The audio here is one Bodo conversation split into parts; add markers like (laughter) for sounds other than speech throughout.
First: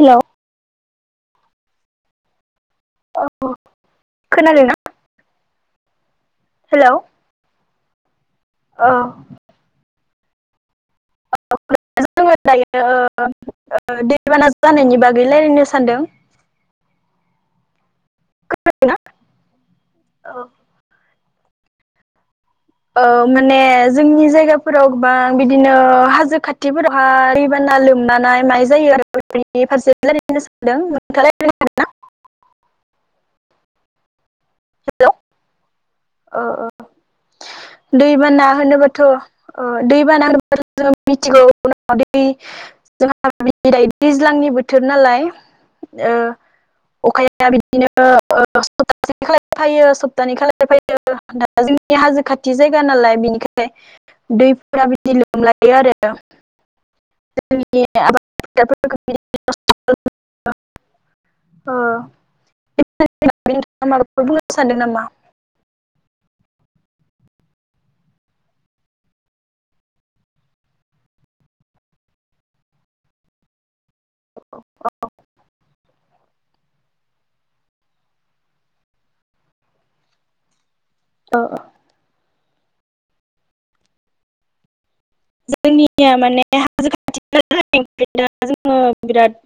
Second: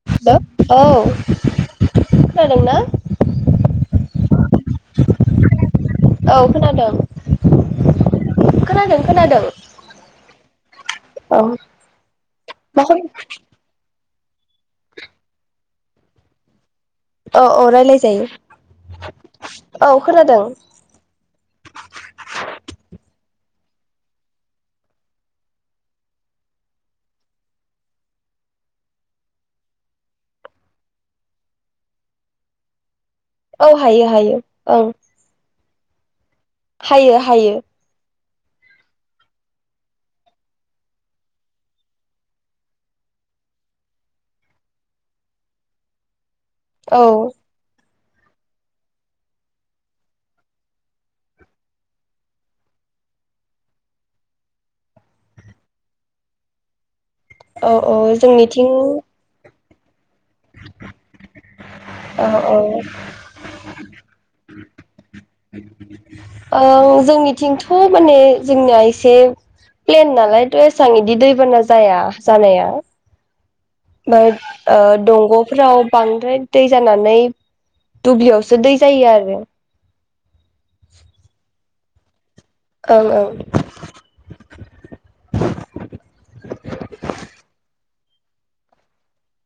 हेल' औ खोनादोंना औ खोनादों ना खोनादोना औ खोनादों औ खोनादों-खोनादों (unintelligible) जोङो दायो मा ओ दैबाना जानायनि बागै लायरायनो सानदों औ-औ रायलाय जायो ना औ खोनादों ओ माने जोंनि जायगाफोराव गोबां बिदिनो हाजो खाथिफोरावहाय दैबाना लोमलानाय माइ जायो आरोनि फारसे रायलायनो सानदों नोंथाङा रायलायनो हागोन ना औ हायो हायो औ ओ हायो हायो दैबाना होनोबाथ ओ दैबाना होनोब्ला जों मिथिगौ उन दै जोंहा बिद दैज्लांनि बोथोर नालाय ओ औ अखाया बिदिनो ओ-ओ सप्तासे खालाय फायो सप्तानै खालाय फायो दा जों हाजो खाथि जायगा नालाय बिनिखाय दैफोरा बिदि लोमलायो आरो जोंनि औ-औ जोंनिथिं औ औ अ (unintelligible) सानदों नामा ओं जोंनिथिंथ' माने जोंनिया एसे प्लेन नालायथ एसबां इदि दैबाना जाया जानाया (inaudible) दंगफ्राव बांद्राय दै जानानै दुब्लियावसो दै जायो आरो ओ ओं ओं जोंनिया माने (unintelligible) जोङो बिराद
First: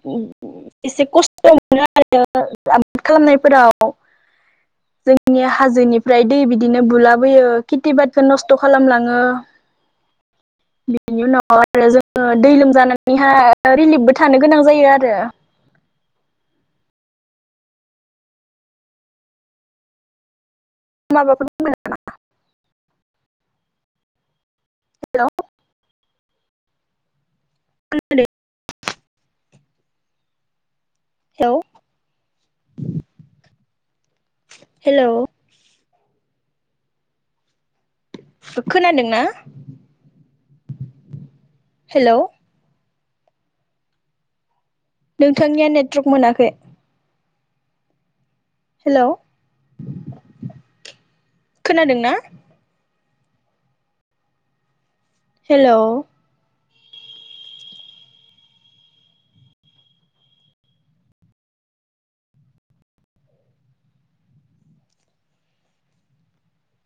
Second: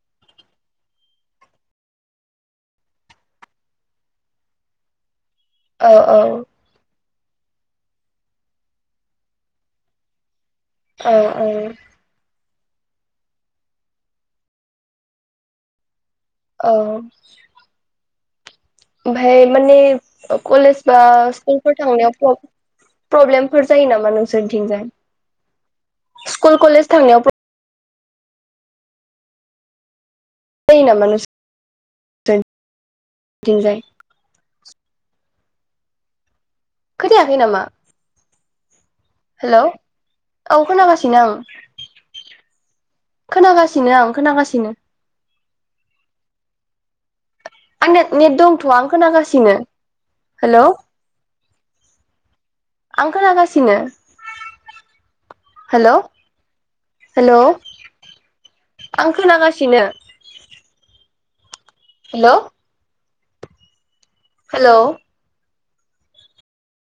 एसे खस्थ मोनो आरो आबाद खालामनायफोराव जों नि औ हाजोनिफ्राय दै बिदिनो बुलाब बोयो खिथि बादखौ नस्थ खालामलाङो बिनि औ उनाव आरो औ जोङो दै लोमजानानैहा रिलिफबो थानो गोनां जायो आरो औ ओमफाय माने कलेज बा माबाफोर स्कुलफोर थांनायाव प्र-प्रब्लेमफोर जायो नामा नोंसोरथिंजाय स्कुल कलेज थांनायाव (unintelligible) प्रब्लेम जायो नामा नों हेलौ हेलौ खोनायाखै नामा? खोनादों ना। हेलौ औ खोनागासिनो आं। हेलौ खोनागासिनो आं खोनागासिनो। नोंथांनिया नेटवर्क मोनाखै। आंनिया नेट दंथ आं हेलौ खोनागासिनो हेलौ खोनादोंना आं खोनागासिनो। हेलौ हेलौ आं खोनागासिनो। Hello hello